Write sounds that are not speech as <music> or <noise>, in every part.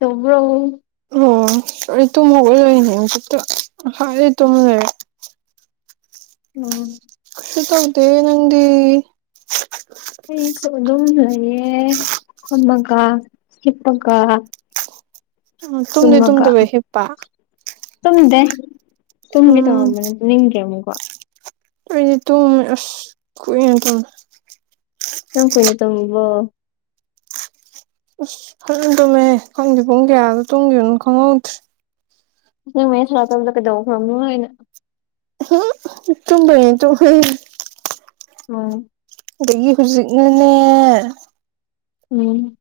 ꯗ꯭ꯔꯣ ꯑꯣ ꯑꯩ ꯇꯨꯝꯃꯒ ꯂꯣꯏꯅꯦꯛꯇ ꯍꯥꯏꯗꯤ ꯇꯨꯝꯃ ꯂꯩꯔꯦ ꯎꯝ ꯁꯤꯇꯧꯗꯦ ꯅꯪꯗꯤ ꯑꯩꯁꯨ ꯑꯗꯨꯝ ꯂꯩꯌꯦ ꯑꯃꯃꯀꯥ ꯍꯤꯛꯄꯀꯥ ꯎ ꯇꯨꯝꯗꯤ ꯇꯨꯝꯗꯕ ꯍꯤꯞ ꯇꯨꯝꯗꯦ ꯇꯨꯝꯒꯦ ꯎꯝ ꯇꯧꯔꯝꯕꯅꯦ ꯅꯤꯡꯗ꯭ꯔꯦ ꯑꯃꯨꯛꯀꯣ ꯑꯩꯗꯤ ꯇꯨꯝ ꯑꯁ ꯀꯨꯏ ꯇ ꯅꯪ ꯀꯨꯏꯅ ꯇꯧꯔꯨꯕ꯭ꯔꯣ ꯑꯁ ꯐꯖꯅ ꯇꯨꯝꯃꯦ ꯈꯪꯗꯦ ꯄꯨꯡ ꯀꯌꯥꯗꯣ ꯇꯨꯝꯈꯤꯕꯅꯣ ꯈꯪꯍꯧꯗ꯭ꯔꯦ ꯅ ꯃ ꯁꯇꯝꯗ ꯀꯩꯗꯧꯈ꯭ꯔꯕꯅꯣꯩꯅ ꯎ ꯇꯨꯝꯗꯧꯔꯦ ꯇꯣꯛꯈ꯭ꯔꯦ ꯎꯝ ꯑꯗꯒꯤ ꯍꯧꯖꯤꯛꯅꯅꯦ ꯎꯝ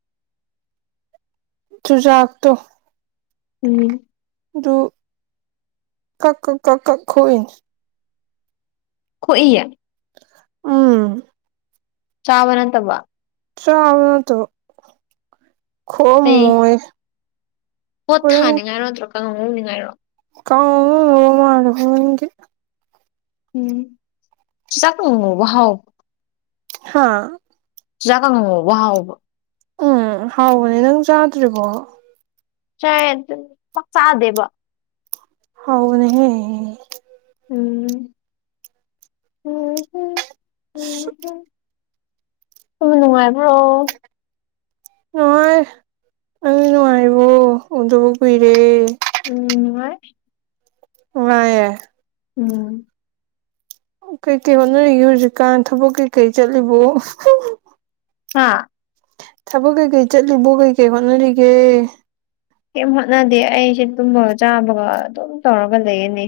ꯆꯨꯖꯥꯥꯛꯇꯣ ꯎꯝ ꯑꯗꯨꯗꯨ ꯀꯛ ꯀ ꯀꯛ ꯀꯛ ꯈꯣꯏꯏ ꯈꯣꯏ ꯎꯝ ꯆꯥꯕ ꯅꯇꯕ꯭ꯔꯣ ꯆꯥꯕ ꯅꯇꯕ ꯈꯣꯕ ꯑꯩ ꯃꯣꯏ ꯄꯣꯠ ꯊꯥꯅꯤꯡꯉꯥꯏꯔꯣ ꯅꯠꯇ꯭ꯔꯒ ꯀꯔꯧꯉꯧꯅꯤꯡꯉꯥꯏꯔꯣ ꯀꯥꯎ ꯃꯥ ꯍꯦꯅꯤꯡꯗꯦ ꯎꯝ ꯆꯥꯛ ꯍꯥꯎ ꯍꯥꯥ ꯆꯥꯛꯀꯥꯡꯒꯧ ꯉꯧꯕ ꯍꯥꯎꯕ꯭ꯔꯣ ꯎꯝ ꯍꯥꯎꯕꯅꯦ ꯅꯪ ꯆꯥꯗ꯭ꯔꯤꯕꯣ ꯆꯥꯢ ꯗꯨꯝ ꯆꯥꯛ ꯆꯥꯗꯦꯕ ꯍꯥꯎꯕꯅꯦꯍꯦ ꯎꯝ ꯇꯨꯝꯕ ꯅꯨꯡꯉꯥꯏꯕ꯭ꯔꯣ ꯅꯨꯡꯉꯥꯏ ꯅꯪꯗꯤ ꯅꯨꯡꯉꯥꯏꯔꯤꯕꯣ ꯎꯗꯕ ꯀꯨꯏꯔꯦ ꯎꯝ ꯅꯨꯡꯉꯥꯢ ꯅꯨꯡꯉꯥꯢꯌꯦ ꯎꯝ ꯀꯩꯀꯩ ꯍꯣꯠꯅꯔꯤꯒꯦ ꯍꯧꯖꯤꯛꯀꯥꯟ ꯊꯕꯛ ꯀꯩꯀꯩ ꯆꯠꯂꯤꯕꯣ ꯍꯥꯥ ꯊꯕꯛ ꯀꯩꯀꯩ ꯆꯠꯂꯤꯕꯣ ꯀꯩꯀꯩ ꯍꯣꯠꯅꯔꯤꯒꯦ ꯀꯩꯝ ꯍꯣꯠꯅꯗꯦ ꯑꯩꯁꯦ ꯇꯨꯝꯕꯒ ꯆꯥꯕꯒ ꯑꯗꯨꯝ ꯇꯧꯔꯒ ꯂꯩꯌꯦꯅꯦ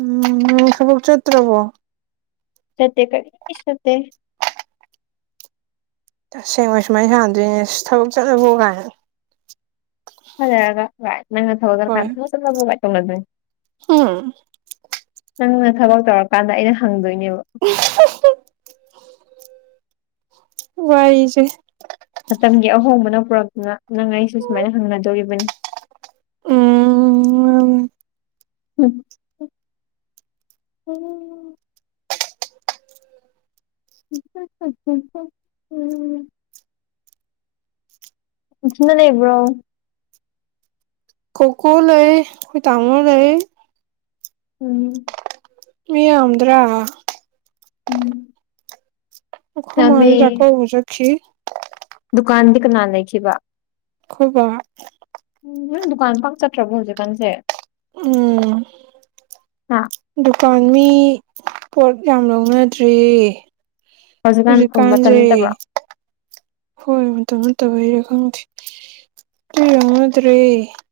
ꯎꯝ ꯊꯕꯛ ꯆꯠꯇ꯭ꯔꯥꯕꯣ ꯆꯠꯇꯦ ꯀꯔꯤꯁꯨ ꯆꯠꯇꯦ ꯇꯁꯦꯡꯅ ꯁꯨꯃꯥꯏꯅ ꯁꯥꯟꯅꯗꯣꯏꯅꯤꯅꯦ ꯊꯕꯛ ꯆꯠꯂꯕꯣ ꯀꯥꯏꯅ ꯈꯔ ꯂꯩꯔꯒ ꯚꯥꯢ ꯅꯪꯅ ꯊꯕꯛ ꯍꯣꯏ ꯆꯠꯀꯥꯟꯗ ꯊꯕꯛ ꯆꯠꯂꯕꯣ ꯀꯥꯢꯅ ꯇꯧꯅꯗꯣꯢꯅꯤ ꯎꯝ ꯅꯪꯅ ꯊꯕꯛ ꯇꯧꯔꯀꯥꯟꯗ ꯑꯩꯅ ꯍꯪꯗꯣꯏꯅꯦꯕ ꯋꯥꯏꯁꯦ ꯃꯇꯝꯒꯤ ꯑꯍꯣꯡꯕꯅ ꯄꯨꯔꯛꯇꯨꯅ ꯅꯪ ꯑꯩꯁꯨ ꯁꯨꯃꯥꯏꯅ ꯍꯪꯅꯗꯧꯔꯤꯕꯅꯤ ꯎꯝ ꯎꯝ ꯎꯝ <unintelligible> ꯅꯊꯟꯗ ꯂꯩꯕ꯭ꯔꯣ꯫ ꯀꯣꯀꯣ ꯂꯩ ꯑꯈꯣꯢ ꯇꯥꯃꯣ ꯂꯩ꯫ ꯎꯝ꯫ ꯃꯤ ꯌꯥꯝꯗ꯭ꯔꯥ꯫ ꯎꯝ꯫ ꯑꯈꯣꯢ ꯌꯥꯝꯃꯦ ꯃꯥꯗꯤ ꯆꯥꯀꯧꯕ ꯆꯠꯈꯤ꯫ ꯗꯨꯀꯥꯟꯗꯤ ꯀꯅꯥ ꯂꯩꯈꯤꯕ꯫ ꯈꯣꯢꯕꯥ ꯎꯝ ꯅꯪ ꯗꯨꯀꯥꯟ ꯄꯥꯛ ꯆꯠꯇ꯭ꯔꯕꯣ ꯍꯧꯖꯤꯛꯀꯥꯟꯁꯦ ꯎꯝ ꯍꯥ ꯗꯨꯀꯥꯟ ꯃꯤ ꯄꯣꯠ ꯌꯥꯝ ꯂꯧꯅꯗ꯭ꯔꯔꯤꯦ ꯍꯧꯖꯤꯛꯀꯥꯟ ꯎꯝꯕ ꯃꯇꯝ ꯁꯀꯥꯟꯖꯤ ꯅꯠꯇꯕ꯭ꯔꯣ ꯍꯣꯏ ꯃꯇꯝ ꯅ ꯍꯥꯏꯔꯦ ꯈꯪꯗꯦ ꯎꯗꯔꯤ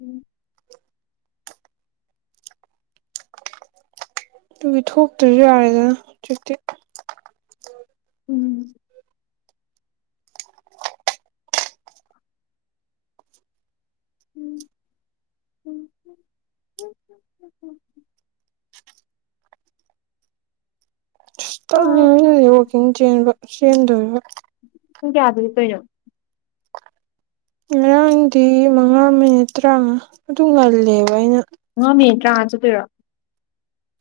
ꯎꯝ ꯑꯗꯨꯒꯤ ꯊꯣꯛꯇ꯭ꯔꯁꯨ ꯌꯥꯔꯦꯗꯅ ꯍꯧꯖꯤꯛꯇꯤ꯫ ꯎꯝ꯫ <unintelligible> ꯑꯁ ꯇꯜꯂꯤꯅꯦ ꯋꯥꯀꯤꯡ ꯆꯦꯟꯕ ꯆꯦꯟꯗꯣꯏꯕ꯫ ꯄꯨꯡ ꯀꯌꯥꯗ ꯍꯤꯞꯄꯩꯅꯣ꯫ ꯉꯔꯥꯡꯗꯤ ꯃꯉꯥ ꯃꯤꯅꯤꯠ ꯇꯔꯥꯉꯥ ꯑꯗꯨ ꯉꯜꯂꯦꯕ ꯑꯩꯅ꯫ ꯃꯉꯥ ꯃꯤꯅꯤꯠ ꯇꯔꯥꯉꯥ ꯆꯠꯇꯣꯏꯔꯣ꯫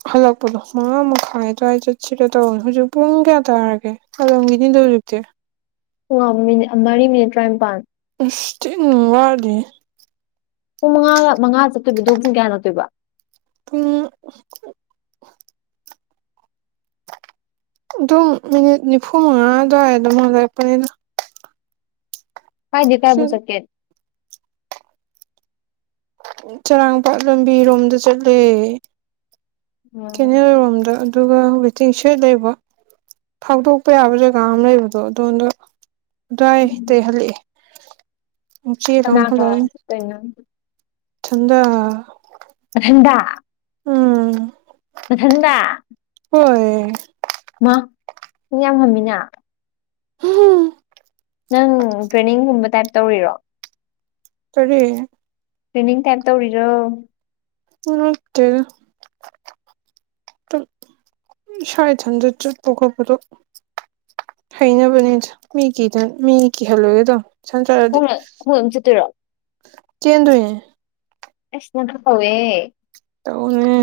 ꯍꯜꯂꯛꯄꯗꯣ ꯃꯥ ꯃꯈꯥꯏ ꯑꯗꯨ꯭ꯋꯥꯏꯗ ꯆꯠꯁꯤꯔꯦ ꯇꯧꯕꯅꯤ ꯍꯧꯖꯤꯛ ꯄꯨꯡ ꯀꯌꯥ ꯇꯥꯔꯒꯦ꯫ ꯍꯟꯂꯝꯒꯤꯅꯤ ꯑꯗꯨ ꯑꯣꯏꯔꯗꯤ꯫ ꯃꯤꯅꯤꯠ ꯃꯔꯤ ꯃꯤꯅꯤꯠ ꯇꯔꯥꯅꯤꯄꯥꯟ꯫ ꯑꯁ ꯊꯤꯟ ꯋꯥꯠꯂꯤ꯫ ꯄꯨꯡ ꯃꯉꯥꯒ ꯃꯉꯥ ꯆꯠꯇꯣꯏꯕꯗꯣ ꯑꯗꯨꯒ ꯄꯨꯡ ꯀꯌꯥ ꯅꯠꯇꯣꯏꯕ꯫ ꯄꯨꯡ꯫ ꯑꯗꯨꯝ ꯃꯤꯅꯤꯠ ꯅꯤꯐꯨ ꯃꯉꯥ ꯑꯗꯨꯋꯥꯏ ꯑꯗꯨꯝ ꯍꯜꯂꯛꯄꯅꯤꯗ꯫ ꯀꯏꯗꯩꯩ ꯁꯤ ꯀꯥꯏꯕꯣꯛ ꯆꯠꯀꯦ꯫ ꯆꯔꯥꯡꯄꯥꯠ ꯂꯝꯕꯤꯔꯣꯝꯗ ꯆꯠꯂꯦ꯫ ꯀꯦꯅꯦꯜ ꯔꯣꯝꯗ ꯑꯗꯨꯒ ꯋꯦꯇꯤꯡ ꯁꯦꯠ ꯂꯩꯕ꯫ ꯊꯥꯎꯗꯣꯛꯄ ꯌꯥꯕ ꯖꯒꯥ ꯑꯃ ꯂꯩꯕꯗꯣ ꯑꯗꯣꯝꯗ ꯑꯗꯨꯋꯥꯏ ꯗꯩꯩ ꯍꯜꯂꯛꯑꯦ꯫ ꯀꯅꯥꯒ ꯆꯠꯇꯣꯏꯅꯣ <unintelligible> ꯏꯊꯥꯟꯗ꯫ ꯅꯥꯊꯟꯗ꯫ ꯎꯝ꯫ ꯃꯊꯟꯗ꯫ ꯍꯣꯏ꯫ ꯃꯥ ꯅꯪꯗꯤ ꯌꯥꯝ ꯉꯝꯃꯤꯅ꯫ ꯅꯪ ꯇ꯭ꯔꯦꯅꯤꯡꯒꯨꯝꯕ ꯇꯥꯏꯞ ꯇꯧꯔꯤꯔꯣ꯫ ꯇꯔꯤ꯫ ꯇ꯭ꯔꯦꯅꯤꯡ ꯇꯥꯏꯞ ꯇꯧꯔꯤꯔꯣ꯫ ꯅꯠꯇꯦꯗ꯫ ꯏꯁꯥ ꯏꯊꯟꯗ ꯆꯠꯄ ꯈꯣꯠꯄꯗꯣ꯫ ꯍꯩꯅꯕꯅꯦꯗꯥ ꯃꯤꯒꯤꯗ ꯃꯤ ꯀꯤꯍꯜꯂꯣꯏꯒꯦ ꯇꯧꯝ꯫ ꯁꯥꯟꯅ ꯆꯠꯂꯗꯤ ꯈꯣꯡꯅ ꯈꯣꯡꯅ ꯑꯗꯨꯝ ꯆꯠꯇꯣꯏꯔꯣ ꯆꯦꯟꯗꯣꯏꯅꯦ꯫ ꯑꯦꯁ ꯅꯪ ꯈꯔ ꯇꯧꯋꯦ꯫ ꯇꯧꯅꯦ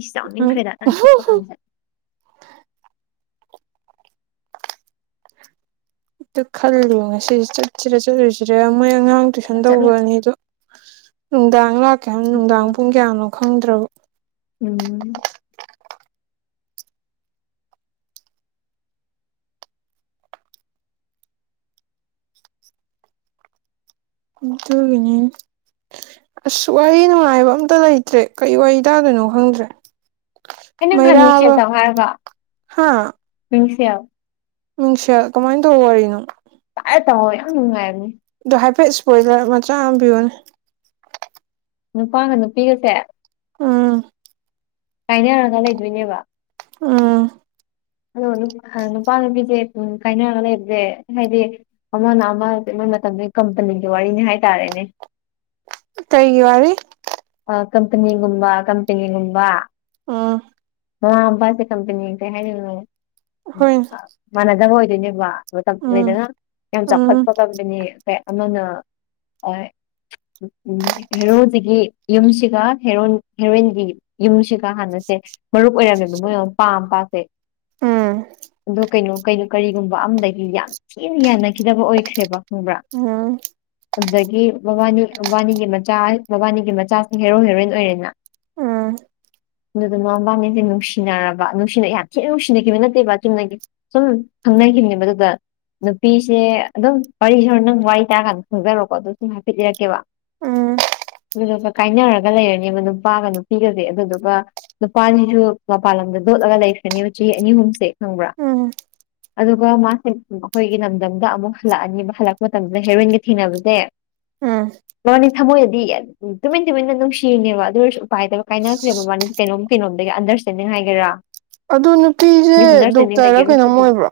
ꯏꯁ ꯑꯝꯇ ꯌꯥꯎꯅꯤꯡꯈ꯭ꯔꯦꯗ ꯅꯪ ꯆꯠꯄꯀꯥꯟꯁꯦ꯫ ꯑꯗꯨ ꯈꯜꯂꯤꯌꯣ ꯉꯁꯤꯁꯦ ꯆꯠꯁꯤꯔ ꯆꯠꯂꯣꯏꯁꯤꯔ ꯃꯣꯏ ꯑꯉꯥꯡ꯫ ꯆꯠꯂꯣ ꯇꯨꯏꯁꯟ ꯆꯠꯂꯣ ꯇꯧꯕ ꯑꯅꯤꯗꯣ ꯅꯨꯡꯗꯥꯡ ꯂꯥꯛꯀꯦ ꯍꯥꯏ ꯅꯨꯡꯗꯥꯡ ꯀꯟꯁꯦꯠꯂꯣ ꯄꯨꯡ ꯀꯌꯥꯅꯣ ꯈꯪꯗ꯭ꯔꯕ꯫ ꯎꯝ ꯑꯗꯨꯒꯤꯅꯤꯅ‌ꯦ ꯑꯁ ꯋꯥꯔꯤ ꯅꯨꯡꯉꯥꯏꯕ ꯑꯝꯇ ꯂꯩꯇ꯭ꯔꯦ ꯀꯩ ꯋꯥꯔꯤ ꯇꯥꯗꯣꯏꯅꯣ ꯈꯪꯗ꯭ꯔꯦ ꯑꯩꯅ ꯅꯍꯥꯟ ꯃꯤꯡꯁꯦꯜ ꯃꯩꯔꯕ ꯍꯥꯥ ꯃꯤꯡꯁ‌ꯦꯜ ꯃꯤꯡꯁ‌ꯦꯜ ꯀꯃꯥꯏ ꯇꯧꯕ ꯋꯥꯔꯤꯅꯣ <unintelligible> ꯌꯥꯝ ꯅꯨꯡꯉꯥꯏꯕꯅꯤ ꯑꯗꯣ ꯍꯥꯏꯐꯦꯠ ꯏꯁꯄꯣꯏꯂꯔ ꯃꯆꯥ ꯑꯃ ꯄꯤꯌꯣꯅꯦ꯫ ꯅꯨꯄꯥꯒ ꯅꯨꯄꯤꯒꯁꯦ꯫ ꯎꯝ꯫ ꯀꯥꯏꯅꯔꯒ ꯂꯩꯗꯣꯏꯅꯦꯕ꯫ ꯎꯝ꯫ ꯑꯗꯣ ꯅꯨꯄꯥ ꯅꯨꯄꯤꯁꯦ ꯎꯝ ꯀꯥꯏꯅꯔꯒ ꯂꯩꯔꯁꯦ ꯍꯥꯏꯗꯤ꯫ ꯑꯃꯅ ꯑꯃ <unintelligible> ꯀꯝꯄꯅꯤꯒꯤ ꯋꯥꯔꯤꯅꯤ ꯍꯥꯏꯇꯥꯔꯦꯅꯦ꯫ ꯀꯩꯒꯤ ꯋꯥꯔꯤ ꯑꯥ ꯀꯝꯄꯅꯤꯒꯨꯝꯕ ꯀꯝꯄ‌ꯦꯅꯤꯒꯨꯝꯕ ꯑꯣ ꯃꯃꯥ ꯃꯄꯥꯁꯦ ꯀꯝꯄꯦꯅꯤ ꯀꯩ ꯍꯥꯏꯗ‌ꯣꯏꯅ‌ꯣ ꯎꯝ ꯍꯣꯏꯅꯦ ꯑꯥ ꯃꯥꯟꯅꯗꯕ ꯑꯣꯏꯗꯣꯏꯅ‌ꯦꯕ ꯃꯇꯝ ꯎꯝ ꯂ‌ꯣꯏꯌ‌ꯦꯗꯅ ꯌꯥꯝ ꯎꯝ ꯆꯥꯎꯈꯠꯄ ꯀꯝꯄꯦꯅꯤ ꯍ‌ꯣꯏ ꯑꯃꯅ ꯍ‌ꯣꯏ ꯎꯝ ꯍꯦꯔꯣꯖꯤꯒꯤ ꯌꯨꯝꯁꯤꯒ ꯍꯦꯔ‌ꯣ ꯍꯦꯔꯣꯏꯟꯒꯤ ꯌꯨꯝꯁꯤꯒ ꯍꯥꯟꯅꯁꯦ ꯃꯔꯨꯞ ꯑꯣꯏꯔꯝꯃꯦꯕ ꯃꯣꯏ ꯃꯄꯥ‌ ꯃꯄꯥꯁꯦ ꯎꯝ ꯑꯗꯣ ꯀꯩꯅꯣ ꯀꯩꯅꯣ ꯀꯔꯤꯒꯨꯝꯕ ꯑꯃꯗꯒꯤ ꯌꯥꯝ ꯊꯤꯅ ꯌꯥꯅꯈꯤꯗꯕ ꯑꯣꯏꯈ꯭ꯔꯦꯕ ꯈꯪꯕ꯭ꯔꯥ ꯑꯝ ꯑꯗꯨꯗꯒꯤ ꯃꯕꯥꯅꯤ ꯃꯕꯥꯅꯤꯒꯤ ꯃꯆꯥ ꯃꯕꯥꯅꯤꯒꯤ ꯃꯆꯥꯁ‌ꯤꯅ ꯍꯦꯔꯣ ꯍꯦꯔꯣꯏꯟ ꯑꯣꯏꯔꯦꯗꯅ ꯎꯝ ꯑꯗꯨꯗ ꯃ ꯃꯕꯥꯅꯤꯁꯦ ꯅꯨꯡꯁꯤꯅꯔꯕ ꯅꯨꯡꯁꯤꯅꯩ ꯌꯥꯝ ꯊꯤꯅ ꯅꯨꯡꯁꯤꯅꯩ ꯀꯩꯅ‌ꯣ ꯅꯠꯇꯦꯕ ꯆꯨꯝꯅꯒꯤ ꯁꯨꯝ ꯈꯪꯅꯈꯤꯕꯅꯦ ꯃꯗꯨꯗ ꯅꯨꯄꯤꯁꯦ ꯑꯗꯨꯝ ꯋꯥꯔꯤꯁ‌ꯦ ꯍ‌ꯣꯏꯔ‌ꯦꯟ ꯅꯪ ꯋꯥꯔꯤ ꯇꯥꯔꯀꯥꯟꯗ ꯈꯪꯖꯔ‌ꯣꯀꯣ ꯑꯗꯨ ꯁꯨꯝ ꯍꯥꯏꯐꯦꯠ ꯂꯤꯔꯛꯀꯦꯕ ꯎꯝ ꯑꯗꯨꯗꯨꯒ ꯀꯥꯏꯅꯔꯒ ꯂꯩꯔꯅꯤꯕ ꯅꯨꯄꯥꯒ ꯅꯨꯄꯤꯒꯁꯦ ꯑꯗꯨꯗꯨꯒ ꯅꯨꯄꯥꯅꯤꯁꯨ ꯃꯄꯥꯟ ꯂꯝꯗ ꯂꯣꯠꯂꯒ ꯂꯩꯈ꯭ꯔꯅꯤꯕ ꯆꯍꯤ ꯑꯅꯤ ꯑꯍꯨꯝꯁꯦ ꯈꯪꯕ꯭ꯔꯥ ꯎꯝ ꯑꯗꯨꯒ ꯃꯥꯁꯦ ꯑꯩꯈꯣꯏꯒꯤ ꯂꯝꯗꯝꯗ ꯑꯃꯨꯛ ꯍꯜꯂꯛꯑꯅꯤꯕ ꯍꯜꯂꯛꯄ ꯃꯇꯝꯁꯤꯗ ꯍꯦꯔꯣꯏꯟꯒ ꯊꯦꯡꯅꯕꯁꯦ ꯎꯝ ꯃꯕꯥꯅꯤ ꯊꯃꯣꯏꯗꯗꯤ ꯌꯥꯝ ꯎꯝ ꯇꯨꯃꯤꯟ ꯇꯨꯃꯤꯟꯅ ꯅꯨꯡꯁꯤꯔꯤꯅ‌ꯦꯕ ꯑꯗꯨ ꯑꯣꯏꯔꯁꯨ ꯎꯄꯥꯏ ꯂꯩꯇꯕꯩ ꯀꯥꯏꯅꯈ꯭ꯔꯦꯕ ꯃꯕꯥꯅꯤꯁꯦ ꯀꯩꯅꯣꯝ ꯀꯩꯅꯣꯝꯗꯒꯤ ꯑꯟꯗꯔꯁꯇꯦꯟꯗꯤꯡ ꯍꯥꯏꯒꯦꯔꯥ ꯑꯗ‌ꯣ ꯅꯨꯄꯤꯁꯦ ꯃꯤꯁꯑꯟꯗꯔꯁꯇꯦꯟꯗꯤꯡ ꯗꯣꯛꯇꯔ ꯂꯩꯒꯦ ꯔ ꯑꯗꯨꯝ ꯀꯩꯅꯣꯝ ꯊꯣꯛꯈꯤꯕ ꯑꯣꯏꯕ꯭ꯔꯣ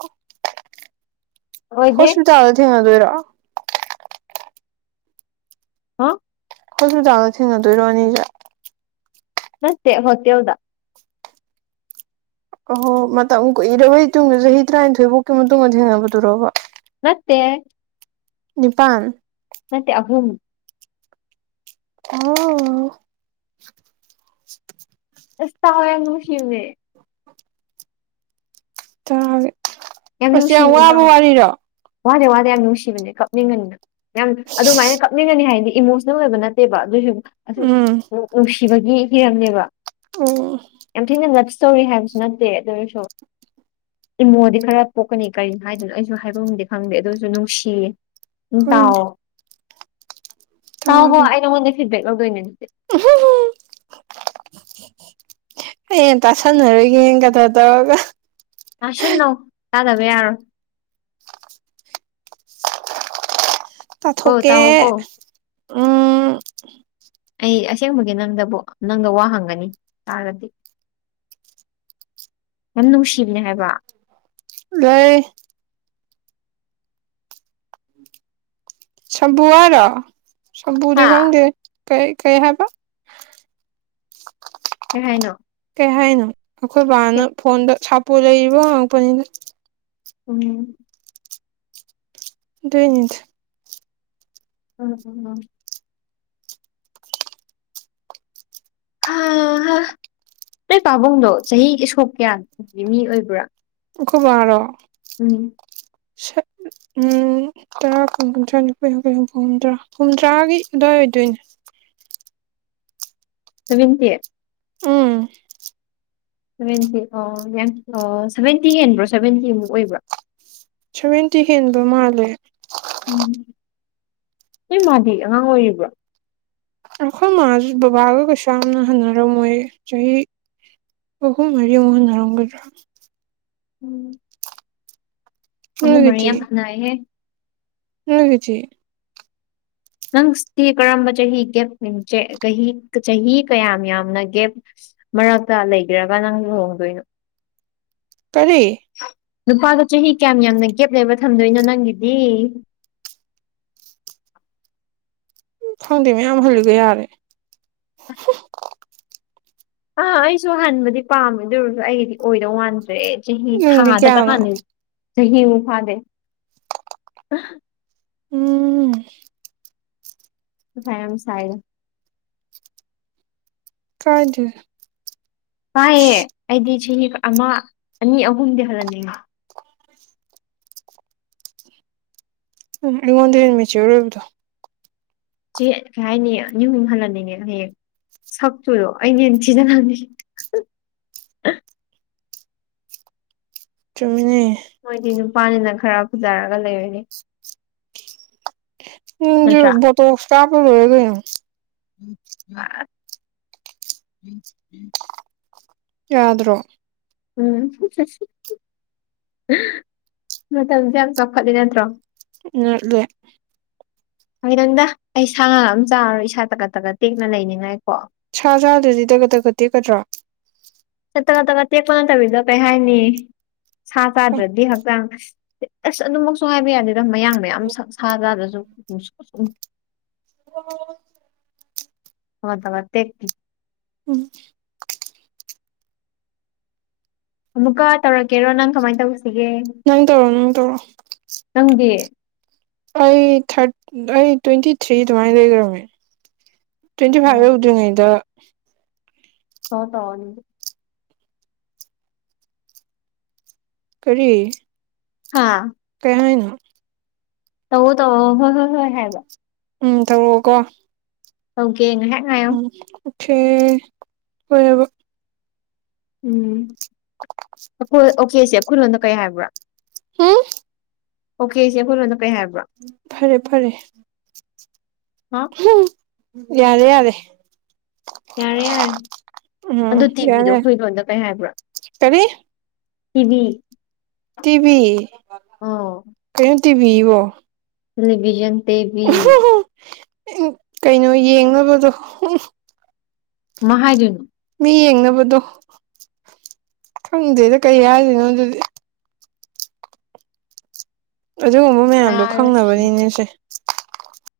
ꯑꯣꯏꯗꯦ ꯍꯣꯁꯄꯤꯇꯥꯜꯗ ꯊꯦꯡꯅꯗ‌ꯣꯏꯔ‌ꯣ <unintelligible> ꯍꯣꯁꯄꯤꯇꯥꯜꯗ ꯊꯦꯡꯅꯗꯣꯏꯔꯣ ꯑꯅꯤꯁ‌ꯦ ꯅꯠꯇꯦ ꯍ‌ꯣꯇ‌ꯦꯜ ꯗ ꯑꯍꯣ ꯃꯇꯝ ꯀꯨꯏꯔꯕꯩ ꯇꯨꯡꯗ ꯆꯍꯤ ꯇꯔꯥꯅꯤꯊꯣꯏꯐꯥꯎꯀꯤ ꯃꯇꯨꯡꯗ ꯊꯦꯡꯅꯕꯗꯨꯔꯣꯕ ꯅꯠꯇ‌ꯦꯍ‌ꯦ ꯅꯤꯄꯥꯟ ꯅꯠꯇ‌ꯦ ꯑꯍꯨꯝ ꯑꯣ ꯑꯁ ꯇꯥꯎꯍ‌ꯦ ꯌꯥꯝ ꯅꯨꯡꯁꯤꯕꯅ‌ꯦ ꯇꯒ‌ꯦ ꯑꯁ ꯌꯥꯝ ꯋꯥꯕ ꯋꯥꯔꯤꯔꯣ ꯋꯥꯗ‌ꯦ ꯋꯥꯗꯦ ꯌꯥꯝ ꯅꯨꯡꯁꯤꯕꯅꯤ ꯀꯞꯅꯤꯡꯒꯅꯤ ꯌꯥꯝ ꯑꯗꯨꯃꯥꯏꯅ ꯀꯞꯅꯤꯡꯒꯅꯤ ꯍꯥꯏꯗꯤ ꯏꯃꯣꯁꯅꯦꯜ ꯑꯣꯏꯕ ꯅꯠꯇꯦꯕ ꯑꯗꯨꯏꯁꯨ ꯑꯁꯨꯝ ꯎꯝ ꯅꯨꯡꯁꯤꯕꯒꯤ ꯍꯤꯔꯝꯅꯦꯕ ꯑꯣ ꯌꯥꯝ ꯊꯤꯅ ꯂꯞ ꯇꯧꯔꯤ ꯍꯥꯏꯕꯁꯨ ꯅꯠꯇꯦ ꯑꯗꯨ ꯑꯣꯏꯔꯁꯨ ꯏꯃꯣꯗꯤ ꯈꯔ ꯄꯣꯛꯀꯅꯤ ꯀꯔꯤ ꯍꯥꯏꯗ‌ꯣꯏꯅꯣ ꯑꯩꯁꯨ ꯍꯥꯏꯕꯝꯗꯤ ꯈꯪꯗꯦ ꯑꯗꯨꯁꯨ ꯅꯨꯡꯁꯤ‌ꯌ‌ꯦ ꯑꯗꯨꯝ ꯍꯣꯏꯅꯦ ꯇꯥꯎꯋ‌ꯣ ꯇꯥꯎ ꯍꯣ ꯇꯥꯒꯦ ꯑꯩ ꯅꯪꯉꯣꯟꯗꯩꯩ ꯐꯤꯗꯕꯦꯛ ꯂꯧꯗꯣꯏꯅꯦ ꯗꯨꯗꯤ <unintelligible> ꯑꯩꯅ ꯇꯥꯁꯟꯅꯔꯣꯏꯒꯦꯅ ꯀꯗ ꯇꯧꯔꯒ ꯇꯥꯁꯟꯅꯧ ꯇꯥꯗꯕ ꯌꯥꯔꯣꯏ ꯀꯣ ꯇꯥꯊꯣꯛꯀꯦ ꯇꯥꯎꯑꯣ ꯀꯣ ꯎꯝ ꯑꯩ ꯑꯁꯦꯡꯕꯒꯤ ꯅꯪꯗꯕꯨ ꯅꯪꯗ ꯋꯥ ꯍꯪꯒꯅꯤ ꯇꯥꯔꯗꯤ ꯌꯥꯝ ꯅꯨꯡꯁꯤꯕꯅꯦ ꯍꯥꯏꯕ ꯂꯩ ꯁꯝꯄꯨ ꯍꯥꯢꯔꯣ ꯁꯝꯄꯨꯗꯤ ꯍꯥ ꯈꯪꯗꯦꯒꯦ ꯀꯩ ꯀꯩ ꯍꯥꯕ <inaudible> ꯀꯩ ꯍꯥꯏꯅꯣ ꯀꯩ ꯍꯥꯏꯅꯣ ꯑꯈꯣꯏ ꯕꯥꯅ ꯐꯣꯟꯗ ꯁꯥꯄꯣ ꯂꯩꯔꯤꯕ ꯍꯉꯛꯄꯅꯤꯗ ꯎꯝ ꯗꯨꯏꯅꯤ <inaudible> ꯍꯥ ꯍꯥ ꯅꯣꯏ ꯄꯥꯕꯨꯡꯗꯣ ꯆꯍꯤ ꯁꯣꯛ ꯀꯌꯥꯒꯤ ꯃꯤ ꯑꯣꯏꯕ꯭ꯔꯥ ꯑꯈꯣꯕꯥꯔꯣ ꯎꯝ <inaudible> ꯎꯝ ꯇꯔꯥ ꯀꯨꯟ ꯀꯨꯟꯊ꯭ꯔꯥ ꯅꯤꯐꯨ ꯌꯥꯡꯈꯩ ꯍꯨꯝꯐꯨ ꯍꯨꯝꯗ꯭ꯔꯥ ꯍꯨꯝꯗ꯭ꯔꯥꯒꯤ ꯑꯗ꯭ꯋꯥꯏ ꯑꯣꯏꯗꯣꯏꯅꯦ <unintelligible> ꯎꯝ ꯁꯚꯦꯟꯇꯤ ꯑꯣ ꯌꯥ ꯑꯣ ꯁꯚꯦꯟꯇꯤ ꯍꯦꯟꯕ꯭ꯔꯣ ꯁꯚꯦꯟꯇꯤ ꯑꯃꯨꯛ ꯑꯣꯏꯕ꯭ꯔꯣ ꯁꯚꯦꯟꯇꯤ ꯍꯦꯟꯕ ꯃꯥꯜꯂꯦ ꯎꯝ ꯅꯣꯏ ꯃꯥꯗꯤ ꯑꯉꯥꯡ ꯑꯣꯏꯔꯤꯕ꯭ꯔꯣ ꯑꯩꯈꯣꯏ ꯃꯥ ꯕꯕꯥꯒ ꯀꯩꯁꯨ ꯌꯥꯝꯅ ꯍꯟꯅꯔꯝꯃꯣꯏ ꯆꯍꯤ ꯑꯣꯍꯨꯝ ꯃꯔꯤꯃꯨꯛ ꯍꯟꯅꯔꯝꯒꯗ꯭ꯔ ꯎꯝ ꯅꯣꯏꯒꯤꯗꯤ <unintelligible> <unintelligible> ꯅꯪꯗꯤ ꯀꯔꯝꯕ ꯆꯍꯤ ꯒꯦꯞ <unintelligible> ꯀꯍꯤ ꯆꯍꯤ ꯀꯌꯥꯝ ꯌꯥꯝꯅ ꯒꯦꯞ ꯃꯔꯛꯇ ꯂꯩꯒꯦꯔꯒ ꯅꯪ ꯂꯨꯍꯣꯡꯗꯣꯏꯅꯣ ꯀꯔꯤ ꯅꯨꯄꯥꯗꯣ ꯆꯍꯤ ꯀꯌꯥꯝ ꯌꯥꯝꯅ ꯒꯦꯞ ꯂꯩꯕ ꯊꯝꯗꯣꯏꯅꯣ ꯅꯪꯒꯤꯗꯤ ꯈꯪꯗꯦ ꯃꯌꯥꯝ ꯍꯜꯂꯤꯒꯩ ꯌꯥꯔꯦ ꯑꯥ ꯑꯩꯁꯨ ꯍꯟꯕꯗꯤ ꯄꯥꯝꯃꯦ ꯑꯗꯨ ꯑꯣꯏꯔꯁꯨ ꯑꯩꯒꯤꯗꯤ ꯑꯣꯏꯗꯧ ꯃꯥꯟꯗ꯭ꯔꯦ ꯆꯍꯤ ꯅꯪꯗꯤ ꯊꯥꯗꯇꯪ ꯀꯌꯥꯅꯣ ꯍꯜꯂꯤ ꯆꯍꯤꯕꯨꯛ ꯐꯥꯗꯦ ꯎꯝ ꯃꯊꯥ ꯌꯥꯝ ꯁꯥꯏꯗ <unintelligible> ꯄꯥꯏꯌꯦ ꯑꯩꯗꯤ ꯆꯍꯤ ꯑꯃ ꯑꯅꯤ ꯑꯍꯨꯝꯗꯤ ꯍꯜꯍꯟꯅꯤꯡꯉꯤ ꯎꯝ ꯑꯩꯉꯣꯟꯗꯩꯩ ꯍꯦꯟꯅ ꯃꯦꯆ꯭ꯌꯣꯔ ꯑꯣꯏꯕꯗꯣ ꯆꯦ ꯀꯩ ꯍꯥꯏꯅꯤ <unintelligible> ꯍꯜꯂꯅꯤꯡꯉꯦ ꯍꯌꯦꯡ ꯁꯛꯇ ꯑꯣꯏꯔꯣ ꯑꯩꯅ ꯍꯦꯟꯅ ꯊꯤꯖꯤꯜꯂꯅꯤ ꯆꯨꯝꯃꯤꯅꯦ ꯃꯣꯏꯗꯤ ꯅꯨꯄꯥꯅꯤꯅ ꯈꯔ ꯐꯖꯔꯒ ꯂꯩꯔꯅꯤ ꯅꯥꯪꯖꯨ ꯅꯠꯇ꯭ꯔꯥ ꯕꯣꯇꯣꯛꯁ ꯀꯥꯞꯄ ꯂꯣꯏꯔꯦ ꯀꯩꯅꯣ ꯎꯝ ꯌꯥꯗ꯭ꯔꯣ ꯎꯝ ꯃꯇꯝꯁꯦ ꯌꯥꯝ ꯆꯥꯎꯈꯠꯂꯤ ꯅꯠꯇ꯭ꯔꯣ ꯎ ꯑꯗꯨꯦ ꯍ ꯅꯪꯗ ꯑꯩ ꯁꯥ ꯉꯥ ꯑꯃ ꯆꯥꯔꯔꯣꯏ ꯏꯁꯥ ꯇꯒꯠ ꯇꯒꯠ ꯇꯦꯛꯅ ꯂꯩꯅꯤꯡꯉꯥꯏꯀꯣ ꯁꯥ ꯁꯥ ꯑꯗꯨꯗꯤ ꯗꯒꯠ ꯇꯒꯠꯠꯇꯦꯛꯀꯠꯇ꯭ꯔꯣ ꯆꯠꯇ ꯅꯠꯇꯕ ꯇꯦꯛꯄ ꯅꯠꯇꯕꯤꯗꯣ ꯀꯩ ꯍꯥꯏꯅꯤ ꯁꯥ ꯆꯥꯗ꯭ꯔꯗꯤ ꯍꯛꯆꯥꯡ ꯑꯁ ꯑꯗꯨꯃꯛꯁꯨ ꯍꯥꯏꯕ ꯌꯥꯗꯦꯗ ꯃꯌꯥꯡ ꯃꯌꯥꯝ ꯁꯛ ꯁꯥꯖꯥꯗꯁꯨ ꯑꯣ <unintelligible> ꯇꯧꯔꯛꯇꯦ ꯀꯤ ꯎꯝ ꯑꯃꯨꯛꯀ ꯇꯧꯔꯛꯀꯦꯔꯣ ꯅꯪ ꯀꯃꯥꯏꯟ ꯇꯧꯁꯤꯒꯦ ꯅꯪ ꯇꯧꯔꯣ ꯅꯪ ꯇꯧꯔꯣ ꯅꯪꯗꯤ ꯑꯩ ꯊ ꯑꯩ ꯇ꯭ꯋꯦꯟꯇꯤ ꯊ꯭ꯔꯤ ꯑꯗꯨꯃꯥꯏꯅ ꯂꯩꯒ꯭ꯔꯝꯅꯦ ꯇ꯭ꯋꯦꯟꯇꯤ ꯐꯥꯏꯚ ꯎꯝ ꯌꯧꯗ꯭ꯔꯤꯉꯩꯗ <unintelligible> ꯀꯔꯤ ꯍꯥꯥ ꯀ ꯇꯧ ꯇ ꯍꯣꯏ ꯍꯣ ꯍꯣꯏ ꯍꯥꯏꯕ ꯎꯝ ꯇꯧꯔꯛꯑꯣꯀꯣ ꯍꯧꯒꯦ ꯎꯝ ꯑꯣꯀꯦ ꯍ ꯎꯝ ꯑꯩꯈꯣꯏ ꯑꯣꯀꯦ ꯁꯤꯦ ꯑꯩꯈꯣꯏ ꯂꯣꯗ ꯀꯔꯤ ꯍꯥꯏꯕ꯭ꯔꯥ ꯍꯥꯝ ꯑꯣꯀꯦ ꯁꯤꯦ ꯑꯩꯈꯣꯏꯔꯣꯟꯗ ꯀꯩ ꯍꯥꯏꯕ꯭ꯔꯣ ꯐꯔꯦ ꯐꯔꯦ ꯍꯥ ꯌꯥꯔꯦ ꯌꯥꯔꯦ ꯌꯥꯔꯦ ꯌꯥꯔꯦ ꯑꯗꯨ ꯎꯝ ꯇꯤꯚꯤꯗꯣ ꯌꯥꯔꯦ ꯑꯩꯈꯣꯏ ꯂꯣꯟꯗ ꯀꯩ ꯍꯥꯏꯕ꯭ꯔꯥ ꯀꯔꯤ ꯇꯤꯚꯤ ꯇꯤꯕꯤ ꯑꯣ ꯀꯩꯅꯣꯝ ꯇꯤꯕꯤꯕꯣ ꯇꯦꯂꯤꯚꯖꯟ ꯇꯕꯤ ꯎ ꯀꯩꯅꯣ ꯌꯦꯡꯅꯕꯗꯣ ꯎ ꯃꯍꯥꯗꯨꯅ ꯃꯤ ꯌꯦꯡꯅꯕꯗꯣ ꯈꯪꯗꯦꯗ ꯀꯩ ꯍꯥꯏꯗꯣꯏꯅꯣ ꯑꯗꯨꯗꯤ ꯑꯗꯨꯒꯨꯝꯕ ꯃꯌꯥꯝꯗꯣ ꯌꯥꯔꯁꯤ ꯈꯪꯅꯕꯅꯤꯅꯦ ꯁꯦ